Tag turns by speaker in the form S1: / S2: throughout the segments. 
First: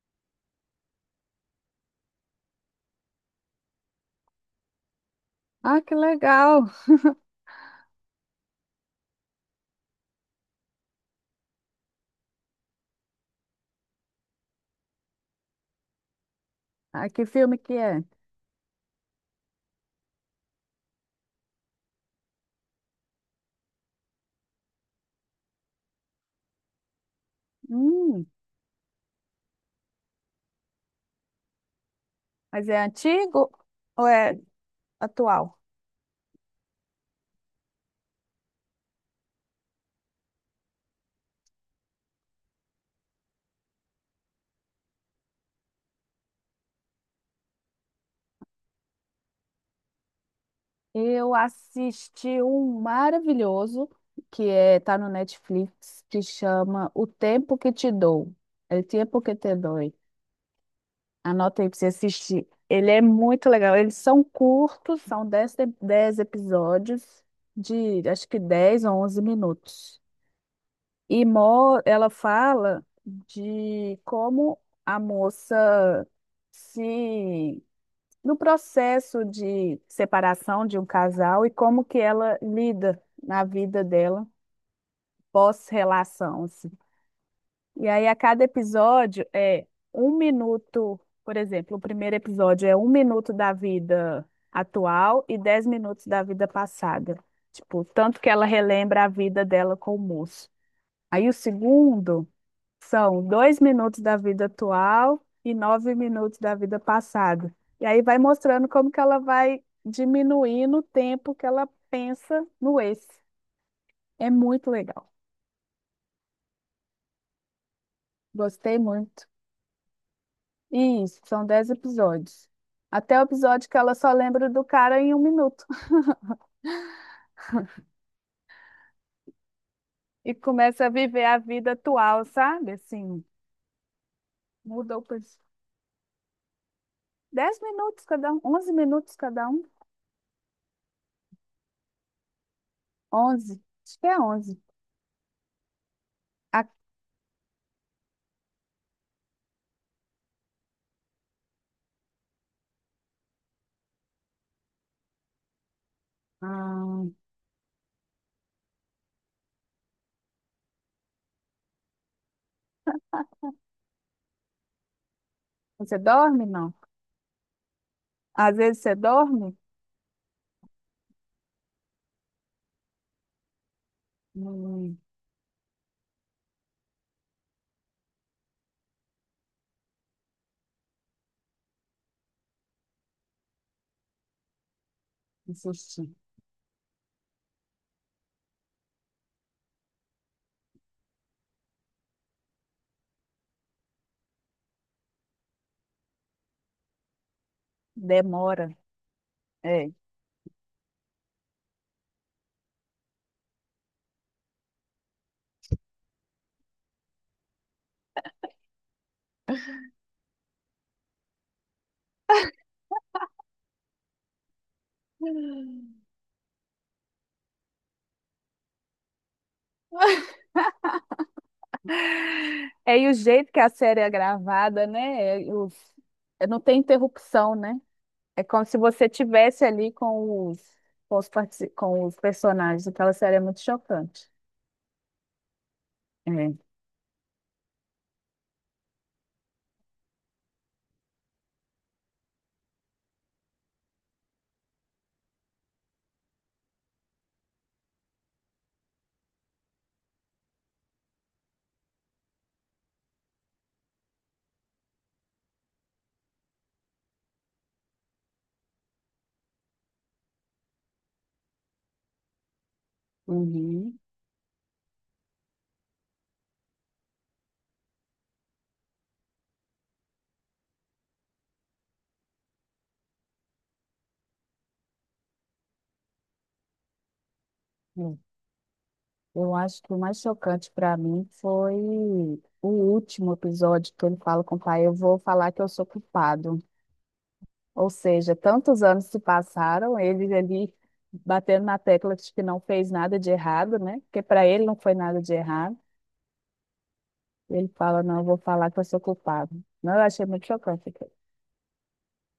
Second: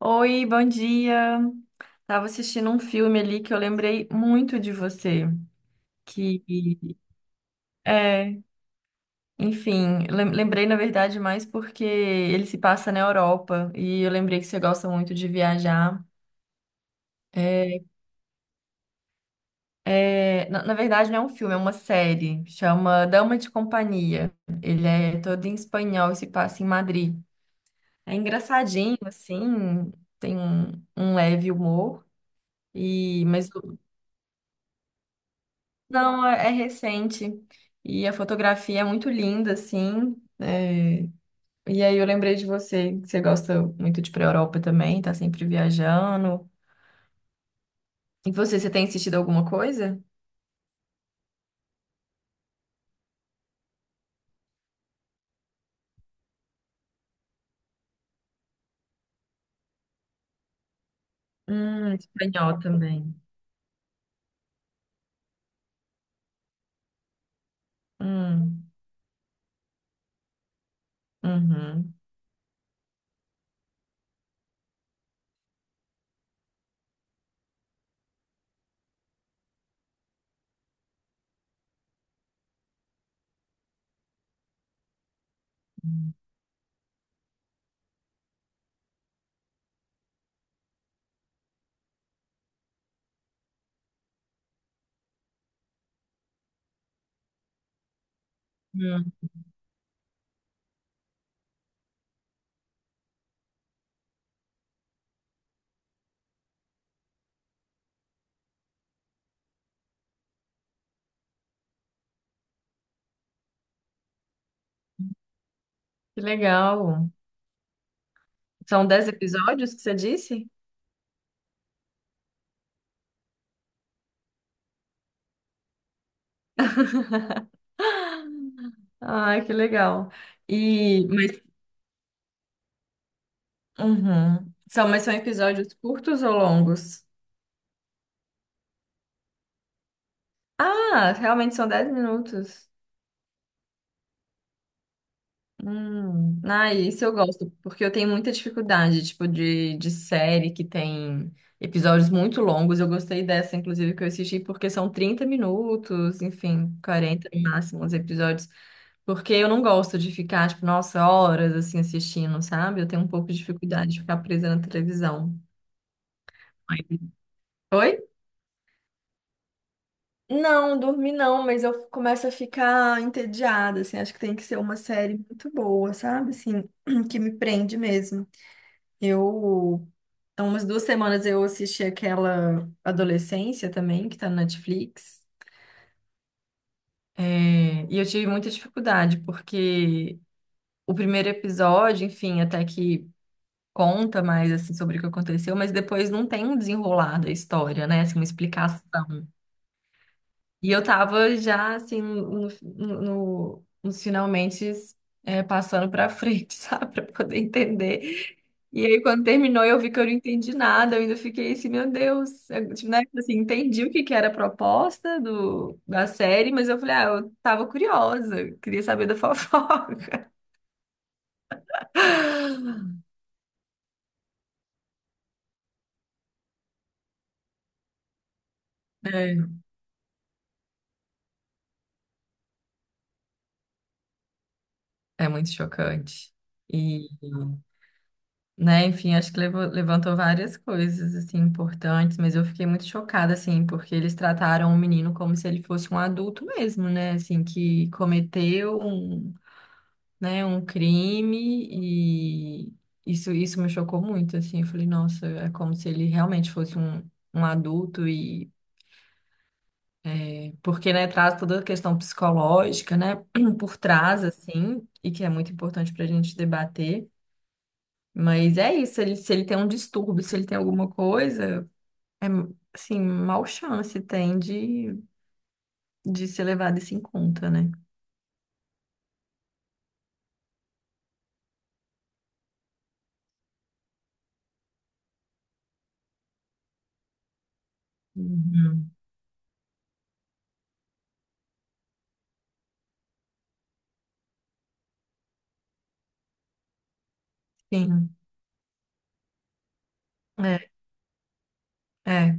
S1: Oi, bom dia. Tava assistindo um filme ali que eu lembrei muito de você,
S2: Ah, que
S1: que
S2: legal.
S1: é, enfim, lembrei na verdade mais porque ele se passa na Europa e eu lembrei que você gosta muito de viajar.
S2: Ah, que filme que
S1: É,
S2: é?
S1: na verdade não é um filme, é uma série, chama Dama de Companhia. Ele é todo em espanhol e se passa em Madrid. É
S2: Hum,
S1: engraçadinho assim, tem um leve humor
S2: mas é
S1: e mas.
S2: antigo ou é atual?
S1: Não, é recente. E a fotografia é muito linda, assim. E aí eu lembrei de você, que você gosta muito de ir pra Europa também, tá sempre viajando. E você tem assistido alguma coisa?
S2: Eu assisti um maravilhoso que é, tá no Netflix, que chama O Tempo que Te Dou. É O Tempo que Te Doi. Anota aí pra você assistir.
S1: Espanhol
S2: Ele é
S1: também.
S2: muito legal. Eles são curtos, são dez episódios de acho que
S1: Hum,
S2: 10 ou 11 minutos. E
S1: uhum,
S2: ela fala de como a moça se no processo de separação de um casal e como que ela lida na vida dela pós-relação, assim. E aí a cada episódio é 1 minuto, por exemplo, o primeiro episódio é 1 minuto da vida atual e 10 minutos da vida passada. Tipo, tanto que ela relembra a
S1: hum.
S2: vida dela com o moço. Aí o segundo são 2 minutos da vida atual e 9 minutos da vida passada. E aí vai mostrando como que ela vai diminuindo o tempo que ela pensa no esse. É muito legal.
S1: Que legal.
S2: Gostei
S1: São dez
S2: muito.
S1: episódios que você disse?
S2: E isso, são 10 episódios. Até o episódio que ela só lembra do cara em 1 minuto
S1: Ai, que legal.
S2: e começa a
S1: E,
S2: viver a
S1: mas,
S2: vida atual, sabe? Assim,
S1: uhum.
S2: mudou
S1: São
S2: por
S1: episódios curtos ou longos?
S2: 10 minutos cada um, 11 minutos cada um,
S1: Ah, realmente são 10 minutos.
S2: onze, acho que é onze. A-
S1: Ah, isso eu gosto, porque eu tenho muita dificuldade, tipo, de série que tem episódios muito longos. Eu gostei dessa, inclusive, que eu assisti, porque são 30 minutos, enfim,
S2: Ah,
S1: 40 no máximo os episódios. Porque eu não gosto de ficar, tipo, nossa, horas assim assistindo, sabe? Eu tenho um pouco de dificuldade de ficar presa na televisão.
S2: você dorme? Não.
S1: Oi?
S2: Às vezes você dorme.
S1: Não, dormi não, mas eu começo a ficar entediada, assim, acho que tem que ser uma
S2: Hum,
S1: série muito boa, sabe? Assim, que me prende mesmo. Eu, há umas 2 semanas eu assisti aquela Adolescência também, que tá na Netflix.
S2: que susto.
S1: É, e eu tive muita dificuldade, porque o primeiro episódio, enfim, até que conta mais assim sobre o que aconteceu, mas depois não tem um desenrolar da história, né? Assim, uma
S2: Demora.
S1: explicação.
S2: É.
S1: E eu tava já, assim, no, no, nos finalmente, passando pra frente, sabe? Pra poder entender. E aí, quando terminou, eu vi que eu não entendi nada. Eu ainda fiquei assim, meu Deus. Eu, tipo, né? Tipo assim, entendi o que que era a proposta do, da série, mas eu falei, ah, eu tava curiosa. Eu queria saber da fofoca.
S2: É, e o jeito que a série é gravada, né? É, não tem interrupção, né? É como se você tivesse ali com os com os personagens. Aquela série é muito chocante.
S1: É, é muito chocante.
S2: É.
S1: Né? Enfim, acho que levantou várias coisas assim importantes, mas eu fiquei muito chocada assim, porque eles trataram o menino como se ele fosse um adulto mesmo, né? Assim, que cometeu um, né, um crime e isso me chocou muito assim. Eu falei, nossa, é como se ele realmente fosse um adulto e porque, né, traz toda a questão psicológica, né, por
S2: Uhum.
S1: trás, assim, e que é muito importante para a gente debater. Mas é isso, ele, se ele tem um distúrbio, se ele tem alguma coisa, É, assim, mal chance tem de ser levado isso em conta, né?
S2: É. Eu acho que o mais chocante para mim foi o último episódio que ele fala com o pai. Eu vou falar que eu sou culpado. Ou seja, tantos
S1: Uhum.
S2: anos se passaram, ele ali batendo na tecla de que não fez nada de errado, né? Porque para ele não foi nada de errado. Ele fala,
S1: Sim,
S2: não, eu vou falar que eu sou culpado. Não, eu achei muito
S1: é,
S2: chocante aquilo.
S1: é.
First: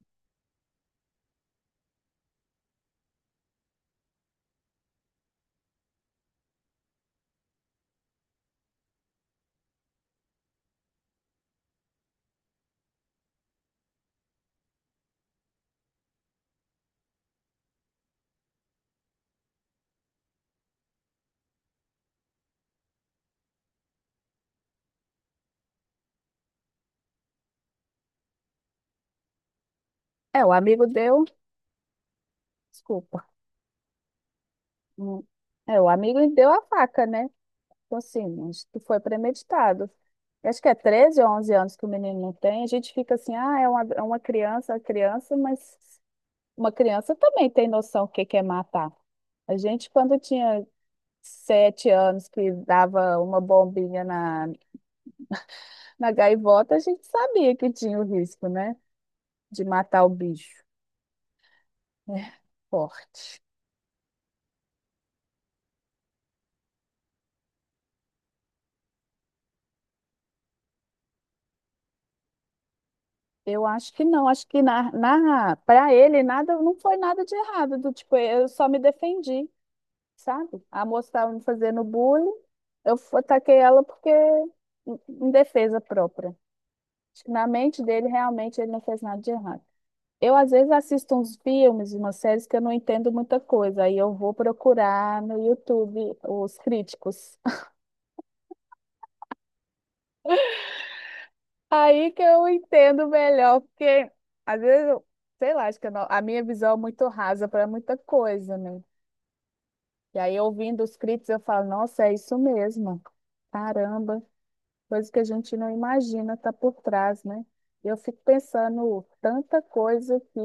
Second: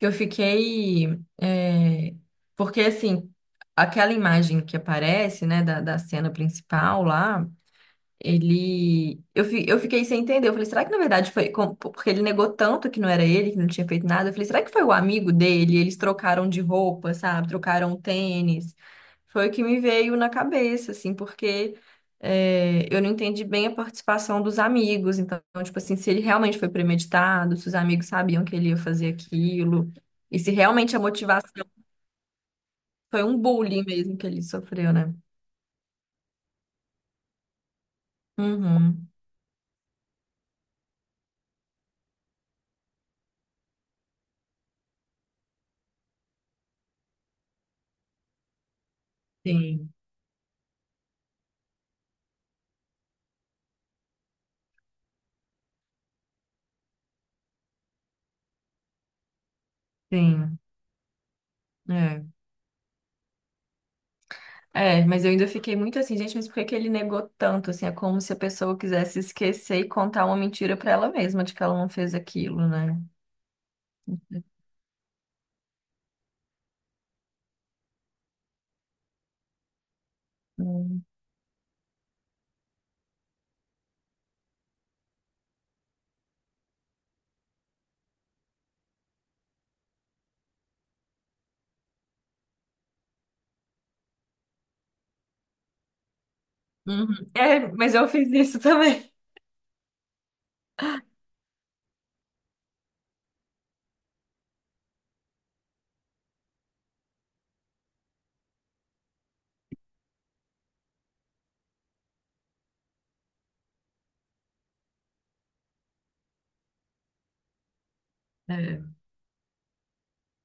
S1: Eu fiquei... é, porque, assim, aquela imagem que aparece, né, da cena principal lá, ele. Eu fiquei sem entender. Eu falei, será que na verdade foi. Porque ele negou tanto que não era ele, que não tinha feito nada. Eu falei, será que foi o amigo dele? Eles trocaram de roupa, sabe? Trocaram tênis. Foi o que me veio na cabeça, assim, porque eu não entendi bem a participação dos amigos. Então, tipo assim, se ele realmente foi premeditado, se os amigos sabiam que ele ia fazer aquilo, e
S2: É,
S1: se
S2: o amigo
S1: realmente a
S2: deu,
S1: motivação foi
S2: desculpa.
S1: um bullying mesmo que ele sofreu, né?
S2: Hum. É, o amigo deu a faca, né? Então, assim, acho que foi
S1: Uhum.
S2: premeditado. Eu acho que é 13 ou 11 anos que o menino não tem. A gente fica assim, ah, é uma criança, mas uma criança também tem noção do que é matar. A gente,
S1: Sim,
S2: quando tinha 7 anos que dava uma bombinha na, na gaivota, a gente sabia que tinha o risco, né? De matar o
S1: sim,
S2: bicho. É
S1: é
S2: forte.
S1: Mas eu ainda fiquei muito assim, gente, mas por que que ele negou tanto? Assim, é como se a pessoa quisesse esquecer e contar uma mentira pra ela mesma de que ela não fez aquilo, né?
S2: Eu acho que não, acho que para ele nada, não foi nada de errado, do tipo, eu só me defendi, sabe? A
S1: Hum.
S2: moça estava me fazendo bullying, ataquei ela porque em defesa própria. Acho que na mente dele realmente ele não fez nada de errado. Eu, às vezes, assisto uns filmes, umas séries que eu não entendo muita coisa. Aí eu vou procurar no YouTube os
S1: Uhum.
S2: críticos.
S1: É, mas eu fiz isso também.
S2: Aí que eu entendo melhor, porque às vezes, eu, sei lá, acho que eu não- a minha visão é muito rasa para muita coisa, né? E aí, ouvindo os críticos, eu falo, nossa, é isso mesmo. Caramba, coisa que a gente não imagina tá por trás, né? E eu fico
S1: É.
S2: pensando tanta coisa que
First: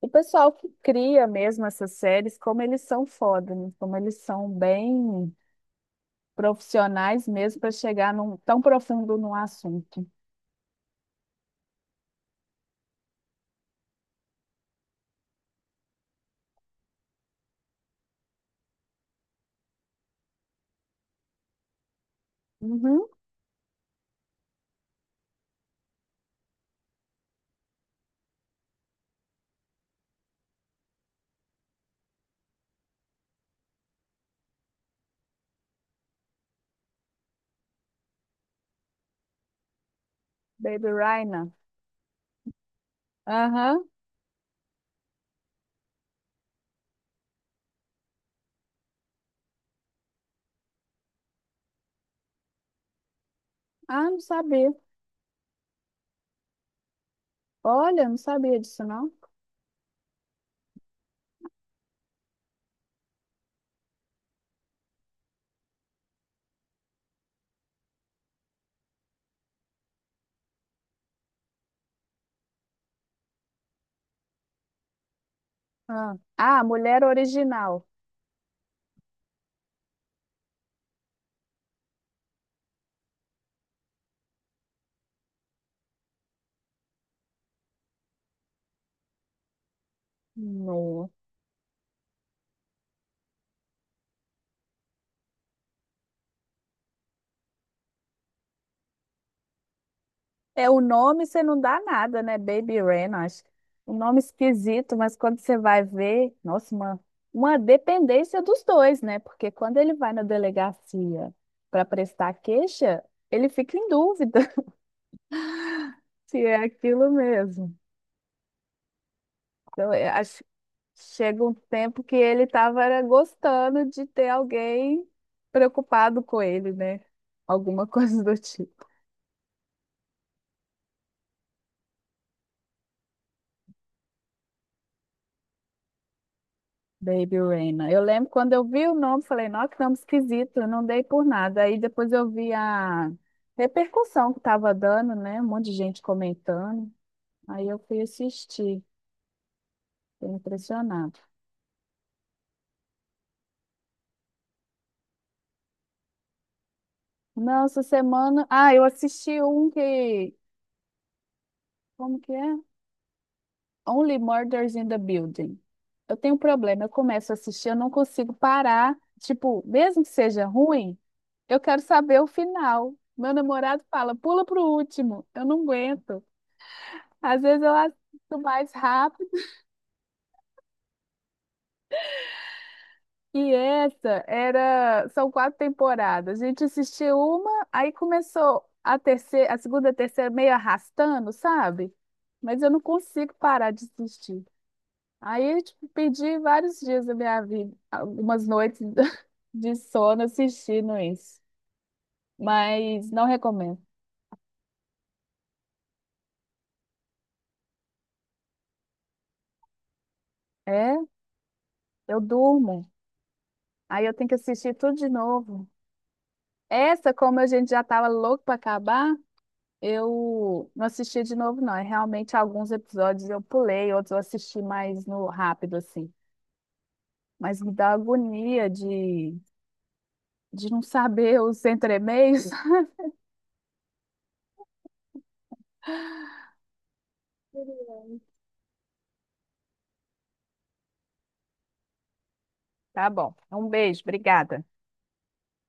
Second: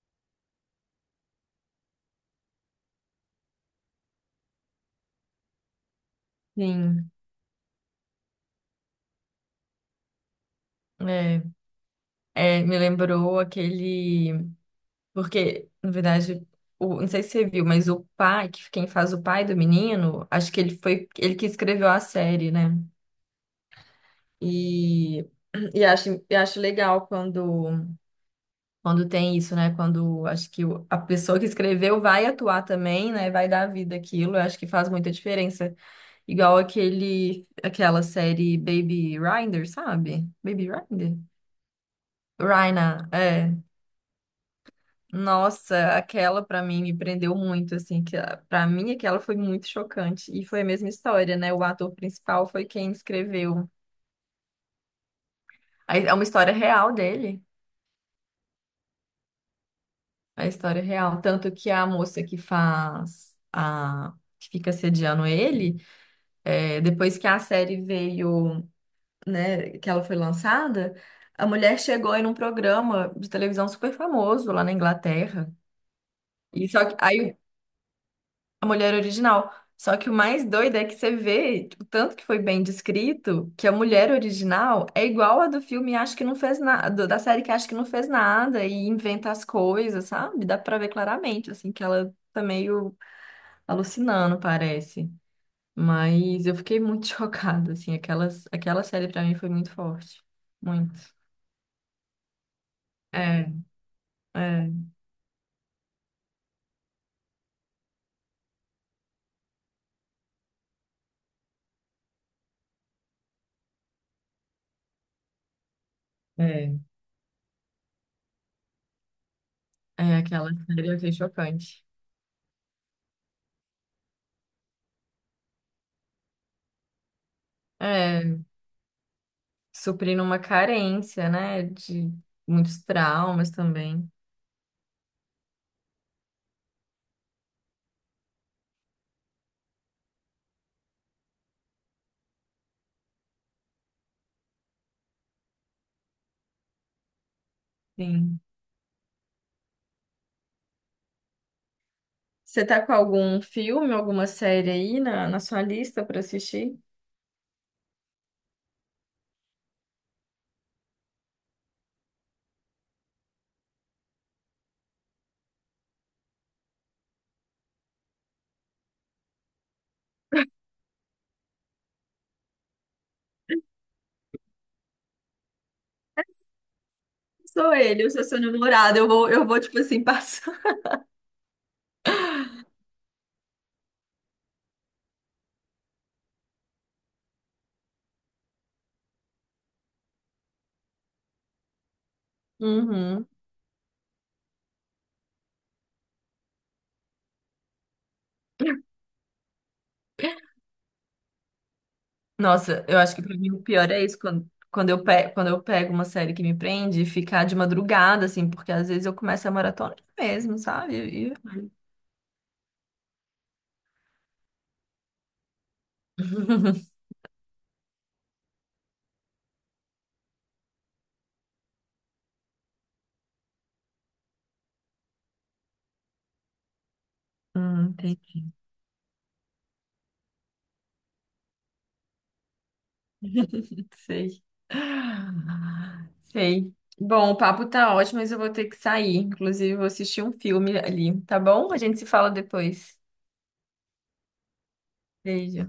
S2: o pessoal que cria mesmo essas séries, como eles são foda, né? Como eles são bem
S1: Sim,
S2: profissionais mesmo para chegar tão profundo no assunto.
S1: é, É, me lembrou aquele. Porque, na verdade, o... não sei se você viu, mas o pai, que quem faz o pai do menino, acho que ele foi ele que escreveu a série, né?
S2: Uhum.
S1: E, e acho legal quando. Quando tem isso, né? Quando acho que a pessoa que escreveu vai atuar também, né? Vai dar vida àquilo, eu acho que faz muita diferença. Igual aquela série Baby Rinder, sabe? Baby
S2: Baby
S1: Rinder?
S2: Rhino.
S1: Raina, é.
S2: Aham.
S1: Nossa, aquela pra mim me prendeu muito, assim, que pra mim aquela foi muito chocante. E foi a mesma história, né? O ator principal foi quem escreveu.
S2: Ah, não sabia.
S1: Aí é uma história real dele,
S2: Olha, não sabia disso, não.
S1: é a história real. Tanto que a moça que faz a que fica sediando ele, é, depois que a série veio, né, que ela foi lançada, a mulher chegou em um programa de televisão super famoso lá na Inglaterra.
S2: Ah, ah,
S1: E só que
S2: mulher
S1: aí
S2: original.
S1: a mulher original. Só que o mais doido é que você vê o tanto que foi bem descrito que a mulher original é igual a do filme acho que não fez nada, da série que acho que não fez nada e inventa as coisas, sabe? Dá pra ver claramente assim que ela tá meio alucinando, parece. Mas eu fiquei muito chocada, assim, aquela série pra mim foi muito forte.
S2: É, o
S1: Muito.
S2: nome você não dá nada, né? Baby Ren, acho.
S1: É,
S2: Um nome
S1: é,
S2: esquisito, mas quando você vai ver, nossa, uma dependência dos dois, né? Porque quando ele vai na delegacia para prestar queixa, ele fica em dúvida se é
S1: é.
S2: aquilo mesmo. Então, é,
S1: É,
S2: acho,
S1: aquela série eu achei
S2: chega um
S1: chocante.
S2: tempo que ele estava gostando de ter alguém preocupado com ele, né? Alguma coisa
S1: É,
S2: do tipo.
S1: suprindo uma carência, né, de muitos traumas também.
S2: Baby Reina. Eu lembro quando eu vi o nome, falei, nossa, que nome esquisito, eu não dei por nada. Aí depois eu vi a repercussão que estava dando, né? Um monte de gente comentando. Aí eu fui
S1: Sim.
S2: assistir, fiquei impressionado.
S1: Você tá com algum filme, alguma série aí na sua lista pra assistir?
S2: Não, essa semana. Ah, eu assisti um que. Como que é? Only Murders in the Building. Eu tenho um problema, eu começo a assistir, eu não consigo parar. Tipo, mesmo que seja ruim, eu quero saber o final. Meu namorado fala, pula pro último, eu não aguento. Às vezes
S1: Sou
S2: eu
S1: ele, eu sou
S2: assisto
S1: seu
S2: mais
S1: namorado, eu vou,
S2: rápido.
S1: eu vou, tipo assim, passar.
S2: E essa era, são 4 temporadas. A gente assistiu uma, aí começou a terceira, a segunda, a terceira meio arrastando, sabe? Mas eu não
S1: Uhum.
S2: consigo parar de assistir. Aí, tipo, perdi vários dias da minha vida, algumas noites de sono assistindo isso.
S1: Nossa, eu
S2: Mas
S1: acho que
S2: não
S1: pra mim o
S2: recomendo.
S1: pior é isso, quando eu pego uma série que me prende, ficar de madrugada, assim, porque às vezes eu começo a maratona mesmo,
S2: É,
S1: sabe? E-
S2: eu durmo. Aí eu tenho que assistir tudo de novo. Essa, como a gente já estava louco para acabar, eu não assisti de novo, não. É realmente, alguns episódios eu pulei, outros eu assisti mais no rápido, assim. Mas me dá
S1: Entendi,
S2: agonia de não saber os entremeios.
S1: sei. Sei. Bom, o papo tá ótimo, mas eu vou ter que sair. Inclusive, eu vou assistir um filme ali, tá bom? A gente se fala depois.
S2: Tá bom. Um beijo, obrigada.
S1: Beijo.